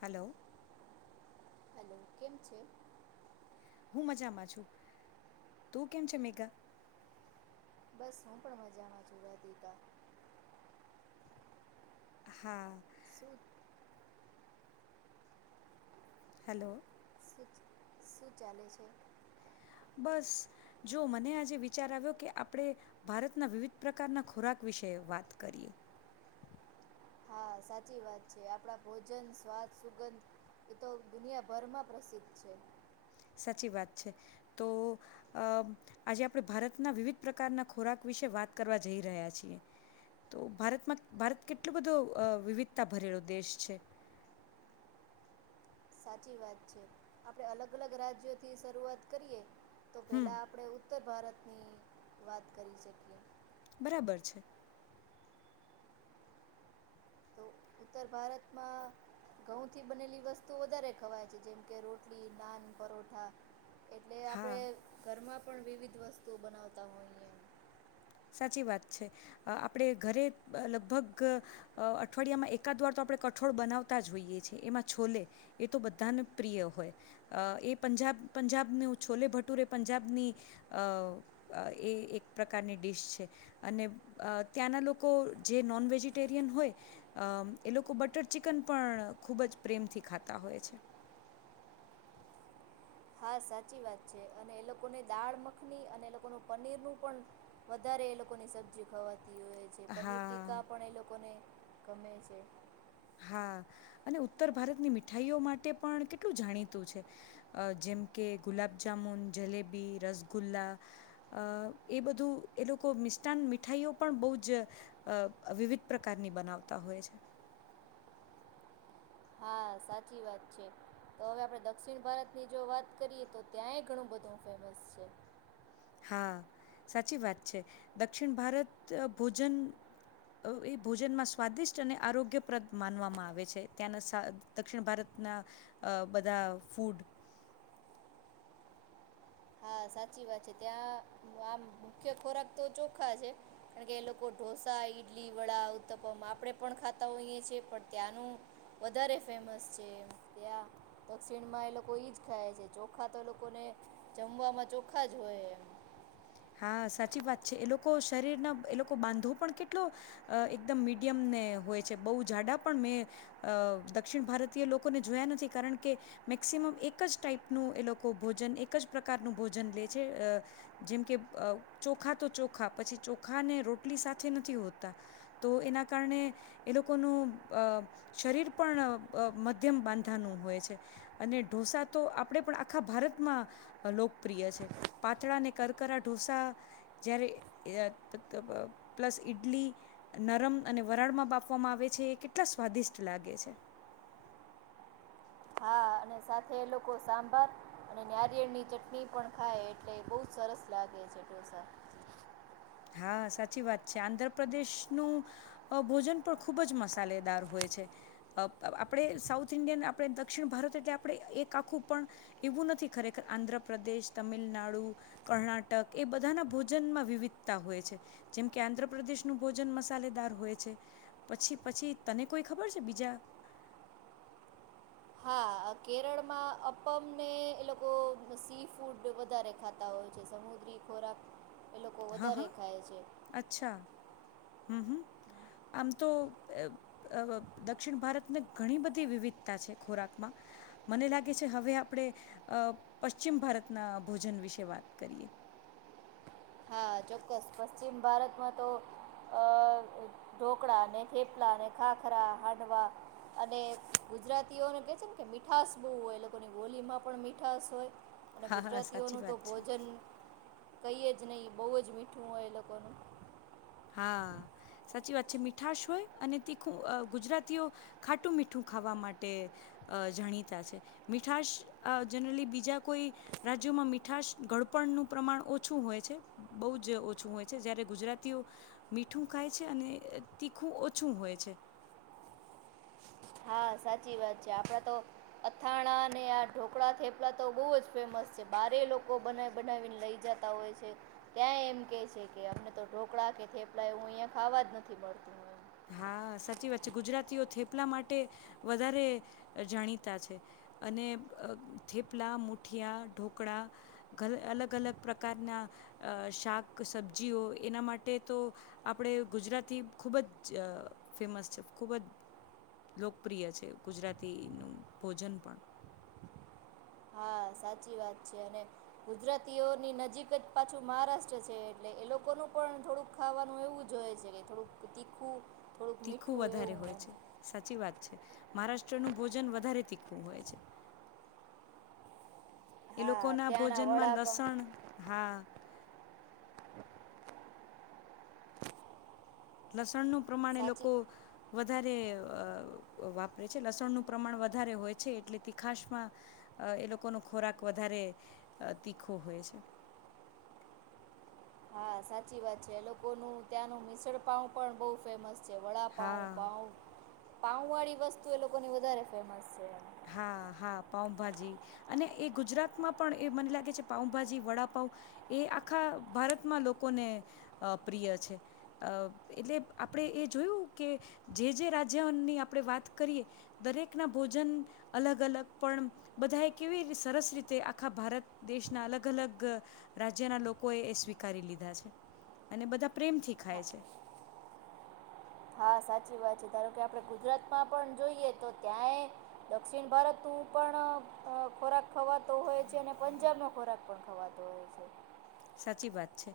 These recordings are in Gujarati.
હલો હલો [inaudible] કેમ છેે હું મજામાં છું. તું કેમ છે? મેઘા બસ હું પણ મજામાં છું. વ દીધા હા. શું [unintelligible] હલો શું ચાલે છે? બસ જો મને આજે વિચાર આવ્યો કે આપણે ભારતના વિવિધ પ્રકારના ખોરાક વિશે વાત કરીએ. હા સાચી વાત છે. આપડા ભોજન સ્વાદ સુગંધ એતો દુનિયાભરમાં પ્રસિદ્ધ છે. સાચી વાત છે. તો અ આજે આપણે ભારતના વિવિધ પ્રકારના ખોરાક વિશે વાત કરવા જઈ રહ્યા છીએ. તો ભારતમાં ભારત કેટલું બધું વિવિધતા ભરેલો દેશ છે. સાચી વાત છે આપડે અલગ અલગ રાજ્યો થી શરૂઆત કરીએ તો હમ પેલા આપડે ઉત્તર ભારત ની વાત કરી શકીએ. બરાબર છે. તો ઉત્તર ભારતમાં ઘઉં થી બનેલી વસ્તુ વધારે ખવાય છે. જેમ કે રોટલી નાન પરોઠા એટલે હા આપડે ઘરમાં પણ વિવિધ વસ્તુઓ બનાવતા હોઈ એમ સાચી વાત છે. આપણે ઘરે લગભગ અઠવાડિયામાં એકાદ વાર તો આપણે કઠોળ બનાવતા જ હોઈએ છેએ એમાં છોલે એ તો બધાને પ્રિય હોય એ પંજાબ પંજાબને છોલે ભટુરે એ પંજાબની અ એ એક પ્રકારની ડીશ છે. અને ત્યાંના લોકો જે નોન વેજિટેરિયન હોય એ લોકો બટર ચિકન પણ ખૂબ જ પ્રેમથી ખાતા હોય છે. હા સાચી વાત છે. અને એ લોકોને દાળ મખની અને એ લોકોનું પનીર નું પણ વધારે એ લોકોની સબ્જી ખવાથી હોય પનીર હા ટીકા પણ એ લોકોને ગમે છે. હા અને ઉત્તર ભારતની મીઠાઈઓ માટે પણ કેટલું જાણીતું છે અ જેમ કે ગુલાબજામુન જલેબી રસગુલ્લા અ એ બધું એ લોકો મિષ્ટાન મીઠાઈઓ પણ બહુ જ વિવિધ પ્રકારની બનાવતા હોય છે. હા સાચી વાત છે તો હવે આપણે દક્ષિણ ભારતની જો વાત કરીએ તો ત્યાંય ઘણું બધું ફેમસ છે. હા સાચી વાત છે દક્ષિણ ભારત ભોજન એ ભોજનમાં સ્વાદિષ્ટ અને આરોગ્યપ્રદ માનવામાં આવે છે ત્યાંના સા દક્ષિણ ભારતના બધા ફૂડ હા સાચી વાત છે ત્યાં આમ મુખ્ય ખોરાક તો ચોખા છે કારણ કે એ લોકો ઢોસા ઇડલી વડા ઉત્તપમ આપણે પણ ખાતા હોઈએ છીએ પણ ત્યાંનું વધારે ફેમસ છે એમ ત્યાં દક્ષિણમાં એ લોકો એ જ ખાય છે ચોખા તો લોકોને જમવાવામાં ચોખા જ હોય એમ હા સાચી વાત છે એ લોકો શરીરના એ લોકો બાંધો પણ કેટલો અ એકદમ મીડિયમને હોય છે બહુ જાડા પણ મેં દક્ષિણ ભારતીય લોકોને જોયા નથી કારણ કે મેક્સિમમ એક જ ટાાઈપનું એ લોકો ભોજન એક જ પ્રકારનું ભોજન લે છે જેમ કે અ ચોખા તો ચોખા પછી ચોખા ને રોટલી સાથે નથી હોતા તો એના કારણે એ લોકોનું અ શરીર પણ મધ્યમ બાંધાનું હોય છે અને ઢોસા તો આપણે પણ આખા ભારતમાં લોકપ્રિય છે પાતળાને કરકર ઢોસા જ્યારે અ પ્લસ ઈડલી નરમ અને વરાળમાં બાફવામાં આવે છે એ કેટલા સ્વાદિષ્ટ લાગે છે. હા અને સાથે એ લોકો સાંભાર અને નારિયેળ ની ચટણી પણ ખાય એટલે બઉ સરસ લાગે છે ઢોસા. હા સાચી વાત છે આંધ્રપ્રદેશનું ભોજન પણ ખૂબ જ મસાલેદાર હોય છે અ આપ આપણે સાઉથ ઇન્ડિયન આપણે દક્ષિણ ભારત એટલે આપણે એક આખું પણ એવું નથી ખરેખર આંધ્રપ્રદેશ તમિલનાડુ કર્ણાટક એ બધાના ભોજનમાં વિવિધ તા હોય છે જેમ કે આંધ્રપ્રદેશનું ભોજન મસાલેદાર હોય છે પછી પછી તને કોઈ ખબર છે બીજા હા કેરળમાં અપ્પમને એ લોકો સી ફૂડ વધારે ખાતા હોય છે સમુદ્રી ખોરાક. એ લોકો હા હા વધારે ખાય છે. અચ્છા હમ હમ આમ તો અ દક્ષિણ ભારતને ઘણી બધી વિવિધતા છે ખોરાકમાં મને લાગે છે હવે આપણે અ પશ્ચિમ ભારતના ભોજન વિશે વાત કરીએ. હા ચોક્કસ પશ્ચિમ ભારતમાં તો ઢોકળા ને થેપલા ને ખાખરા હાંડવા અને ગુજરાતીઓને કે છે ને કે મીઠાશ બહુ હોય એ લોકોની બોલીમાં પણ મીઠાસ હોય. અને હા હા સાચી ગુજરાતીઓનું તો વાત છે ભોજન કઈ જ નહીં બહુ જ મીઠું હોય એ લોકોનું હા સાચી વાત છે મીઠાશ હોય અને તીખું ગુજરાતીઓ ખાટું મીઠું ખાવા માટે અ જાણીતા છે મીઠાશ જનરલી બીજા કોઈ રાજ્યોમાં મીઠાશ ગડપણનું પ્રમાણ ઓછું હોય છે બહુ જ ઓછું હોય છે જ્યારે ગુજરાતી તેઓ મીઠું ખાય છે અને તીખું ઓછું હોય છે. હા સાચી વાત છે આપણા તો અથાણા અને આ ઢોકળા થેપલા તો બહુ જ ફેમસ છે બારે લોકો બનાવી બનાવીને લઈ જતા હોય છે ત્યાં એમ કે છે કે અમને તો ઢોકળા કે થેપલા એવું અહિયાં ખાવા જ નથી મળતું. હા સાચી વાત છે ગુજરાતીઓ થેપલા માટે વધારે જાણીતા છે અને અ થેપલા મુઠિયા ઢોકળા અલગ અલગ પ્રકારના શાક સબ્જીઓ એના માટે તો આપણે ગુજરાતી ખૂબ જ ફેમસ છે ખૂબ જ લોકપ્રિય છે ગુજરાતીનું ભોજન પણ હા સાચી વાત છે અને ગુજરાતીઓની નજીક જ પાછું મહારાષ્ટ્ર છે એટલે એ લોકોનું પણ થોડુંક ખાવાનું એવું જ હોય છે કે થોડુંક તીખું થોડુંક તીખું મીઠું વધારે એવું હોય એમ છે સાચી વાત છે. મહારાષ્ટ્રનું ભોજન વધારે તીખું હોય છે. એ લોકો હા ના ત્યાંના ભોજનમાં વડા પણ લસણ હા લસણનું પ્રમાણે સાચી લોકો વધ વધારે અ વાપરે છે લસણનું પ્રમાણ વધારે હોય છે એટલે તીખાસમાં એ લોકોનો ખોરાક વધારે તીખો હોય છે. હા સાચી વાત છે એ લોકોનું ત્યાં નું મિસળપાવ પણ બહુ ફેમસ જે વડા પાવ હા પાવ પાઉ વાળી વસ્તુ એ લોકોની વધારે ફેમસ છે. હા હા પાઉભાજી અને એ ગુજરાતમાં પણ એ મને લાગે છે પાઉભાજી વડાપઉ એ આખા ભારતમાં લોકોને પ્રિય છે એટલે આપણેે એ જોયું કે જે જે રાજ્યની આપણે વાત કરીએ દરેકના ભોજન અલગ અલગ પણ બધાએ કેવી સરસ રીતે આખા ભારત દેશના અલગ અલગ રાજ્યના લોકોએ એ સ્વીકારી લીધા છે અને બધા પ્રેમથી હા ખાય છે. હા સાચી વાત છે ધારો કે આપણે ગુજરાતમાં પણ જોઈએ તો ત્યાંય દક્ષિણ ભારત નો પણ ખોરાક ખવાતો હોય છે અને પંજાબનો ખોરાક પણ ખવાતો હોય છે. સાચી વાત છે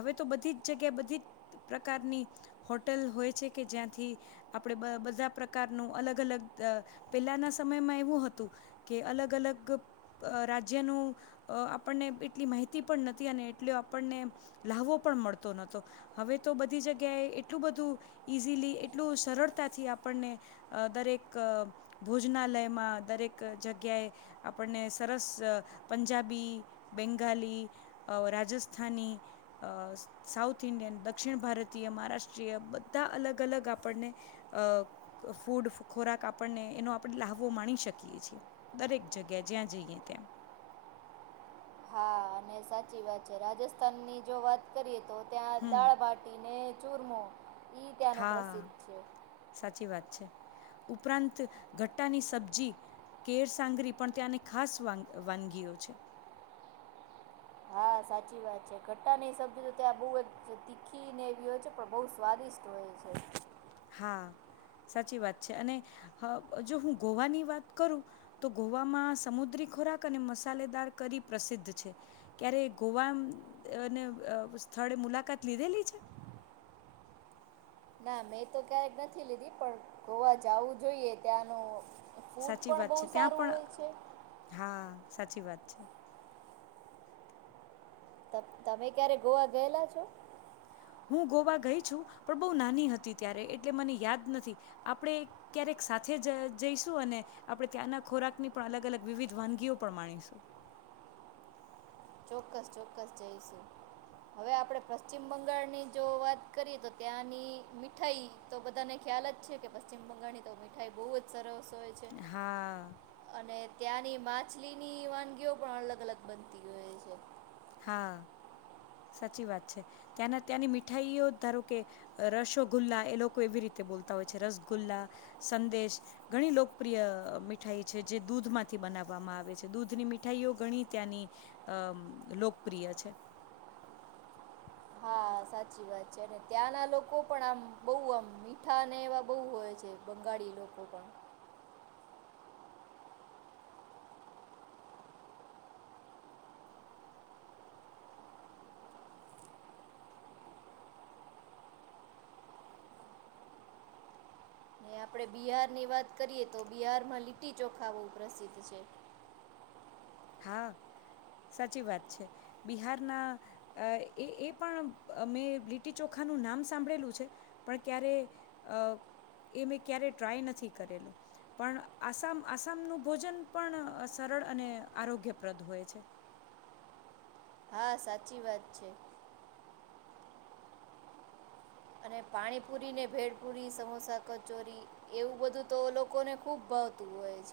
હવે તો બધી જ જગ્યા બધી જ પ્રકારની હોટેલ હોય છે કે જ્યાંથી આપણે બધા પ્રકારનું અલગ અલગ પેલાના સમયમાં એવું હતું કે અલગ અલગ રાજ્યનું આપણને એટલી માહિતી પણ નથી અને એટલો આપણને લ્હાવો પણ મળતોહતો હવે તો બધી જગ્યાએ એટલું બધું ઈઝીલી એટલું સરળતાથી આપણને દરેક ભોજનાલયમાં દરેક જગ્યાએ આપણને સરસ પંજાબી, બેંગાલી રાજસ્થાની અ સાઉથ ઇન્ડિયન દક્ષિણ ભારતીય મહારાષ્ટ્રીય બધા અલગ અલગ આપણને અ ફૂડ ખોરાક આપણને એનો આપણે લ્હાવો આપીએ માણી શકીએ છીએ દરેક જગ્યાએ જ્યાં જઈએ ત્યાં હા અને સાચી વાત છે રાજસ્થાનની જો વાત કરીએ તો ત્યાં હમ દાળ બાાટીને ચૂરમો ઈ ત્યાંનું હા પ્રસિદ્ધ છે સાચી વાત છે. ઉપરાંત ગટ્ટાની સબ્જી કેરસાંગરી પણ ત્યાંને ખાસ વાનગીઓ છે. હા સાચી વાત છે ખટ્ટાની સબ્જી તો ત્યાં બહુ જ તીખીને એવી હોય છે પણ બહુ સ્વાદિષ્ટ હોય છે. હા સાચી વાત છે અને જો હું ગોવાની વાત કરું તો ગોવામાં સમુદ્રી ખોરાક અને મસાલેદાર કરી પ્રસિદ્ધ છે ક્યારે ગોવાને સ્થળે મુલાકાત લીધેલી છે. ના મેં તો ક્યારેક નથી લીધી પણ ગોવા જવું જોઈએ ત્યાંનું ફૂડ સાચી પણ વાત બહુ છે ત્યાં સારું પણ હોય છે. હા સાચી વાત છે. તમે ક્યારે ગોવા ગયેલા છો? હું ગોવા ગઈ છું પણ બહુ નાની હતી ત્યારે એટલે મને યાદ નથી આપણે ક્યારેક સાથે જ જઈશું અને આપણે ત્યાંના ખોરાકની પણ અલગ-અલગ વિવિધ વાનગીઓ પણ માણીશું. ચોક્કસ ચોક્કસ જઈશું હવે આપડે પશ્ચિમ બંગાળની જો વાત કરીએ તો ત્યાંની મીઠાઈ તો બધાને ખ્યાલ જ છે કે પશ્ચિમ બંગાળની તો મીઠાઈ બહુ જ સરસ. હોઈ છે હા અને ત્યાંની. માછલી ની વાનગીઓ પણ અલગ-અલગ બનતી હોય છે. હા સાચી વાત છે ત્યાંના ત્યાંની મીઠાઈઓ ધારો કે રસોગુલ્લા એ લોકો એવી રીતે બોલતા હોય છે, રસગુલ્લા સંદેશ ઘણી લોકપ્રિય મીઠાઈ છે જે દૂધ માંથી બનાવવામાં આવે છે દૂધની મીઠાઈઓ ઘણી ત્યાંની અ લોક પ્રિય છે. હા સાચી વાત છે અને ત્યાંના લોકો પણ આમ બહુ આમ મીઠા ને એવા બહુ હોય છે બંગાળી લોકો પણ. અને આપડે બિહાર ની વાત કરીએ તો બિહાર માં લીટી ચોખા બઉ પ્રસિદ્ધ છે. હા સાચી વાત છે બિહારના એ એ પણ મેં લીટી ચોખાનું નામ સાંભળેલું છે, પણ ક્યારે એ મેં ક્યારે ટ્રાય નથી કરેલું પણ આસામ, આસામનું ભોજન પણ સરળ અને. આરોગ્યપ્રદ હોય છે. હા સાચી વાત છે. અને પાણીપુરી ને ભેડપુરી, સમોસા, કચોરી એવું બધું તો લોકોને ખુબ ભાવ.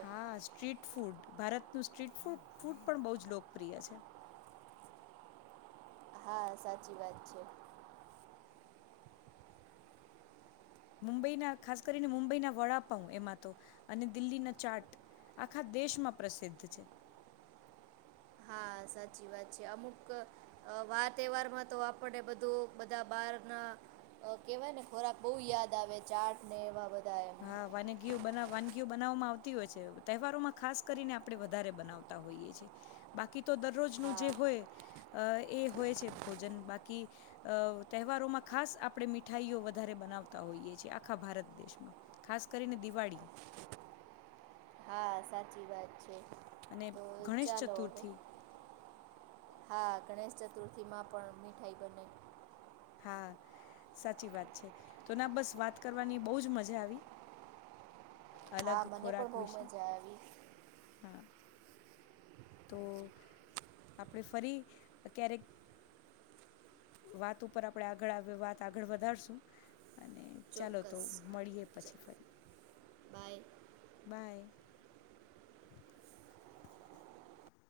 હા સ્ટ્રીટ ફૂડ ભારત નું સ્ટ્રીટ ફૂડ ફૂડ પણ બહુ જ લોકપ્રિય છે. હા સાચી વાત છે. મુંબઈના ખાસ કરીને મુંબઈના વડાપાઉ એમાં તો અને દિલ્હીના ચાટ આખા દેશમાં પ્રસિદ્ધ છે. હા સાચી વાત છે અમુક વાર તહેવારમાં તો આપને બધું બધા બાર ના કેહેવાય ને ખોરાક બહુ યાદ આવે ચાટ ને એવા બધા. એમ હા વાનગીઓ બ વાનગીઓ બનાવવામાં આવતી હોય છે તહેવારોમાં ખાસ કરીને આપણે વધારે બનાવતા હોઈએ છીએ, બાકી તો દરરોજનું હા જે હોય એ હોય છે ભોજન બાકી તહેવારોમાં ખાસ આપણે મીઠાઈઓ વધારે બનાવતા હોઈએ છીએ આખા ભારત દેશમાં. ખાસ કરીને દિવાળી. હા સાચી વાત છે. અને તો ગણેશ ચાલો હવે ચતુર્થી. હા ગણેશ ચતુર્થીમાં પણ મીઠાઈ બને. હા સાચી વાત છે તો ના બસ વાત કરવાની બહજ મજા આવી. અલગ હા મને ખોરાક પણ બહુ વિશે મજા આવી. હા તો આપણે ફરી ક્યારેક વાત ઉપર આપણે આગળ આવે વાત આગળ વધારશું. અને ચાલો તો ચોક્કસ મળીએ ચ પછી ફરી. Bye by.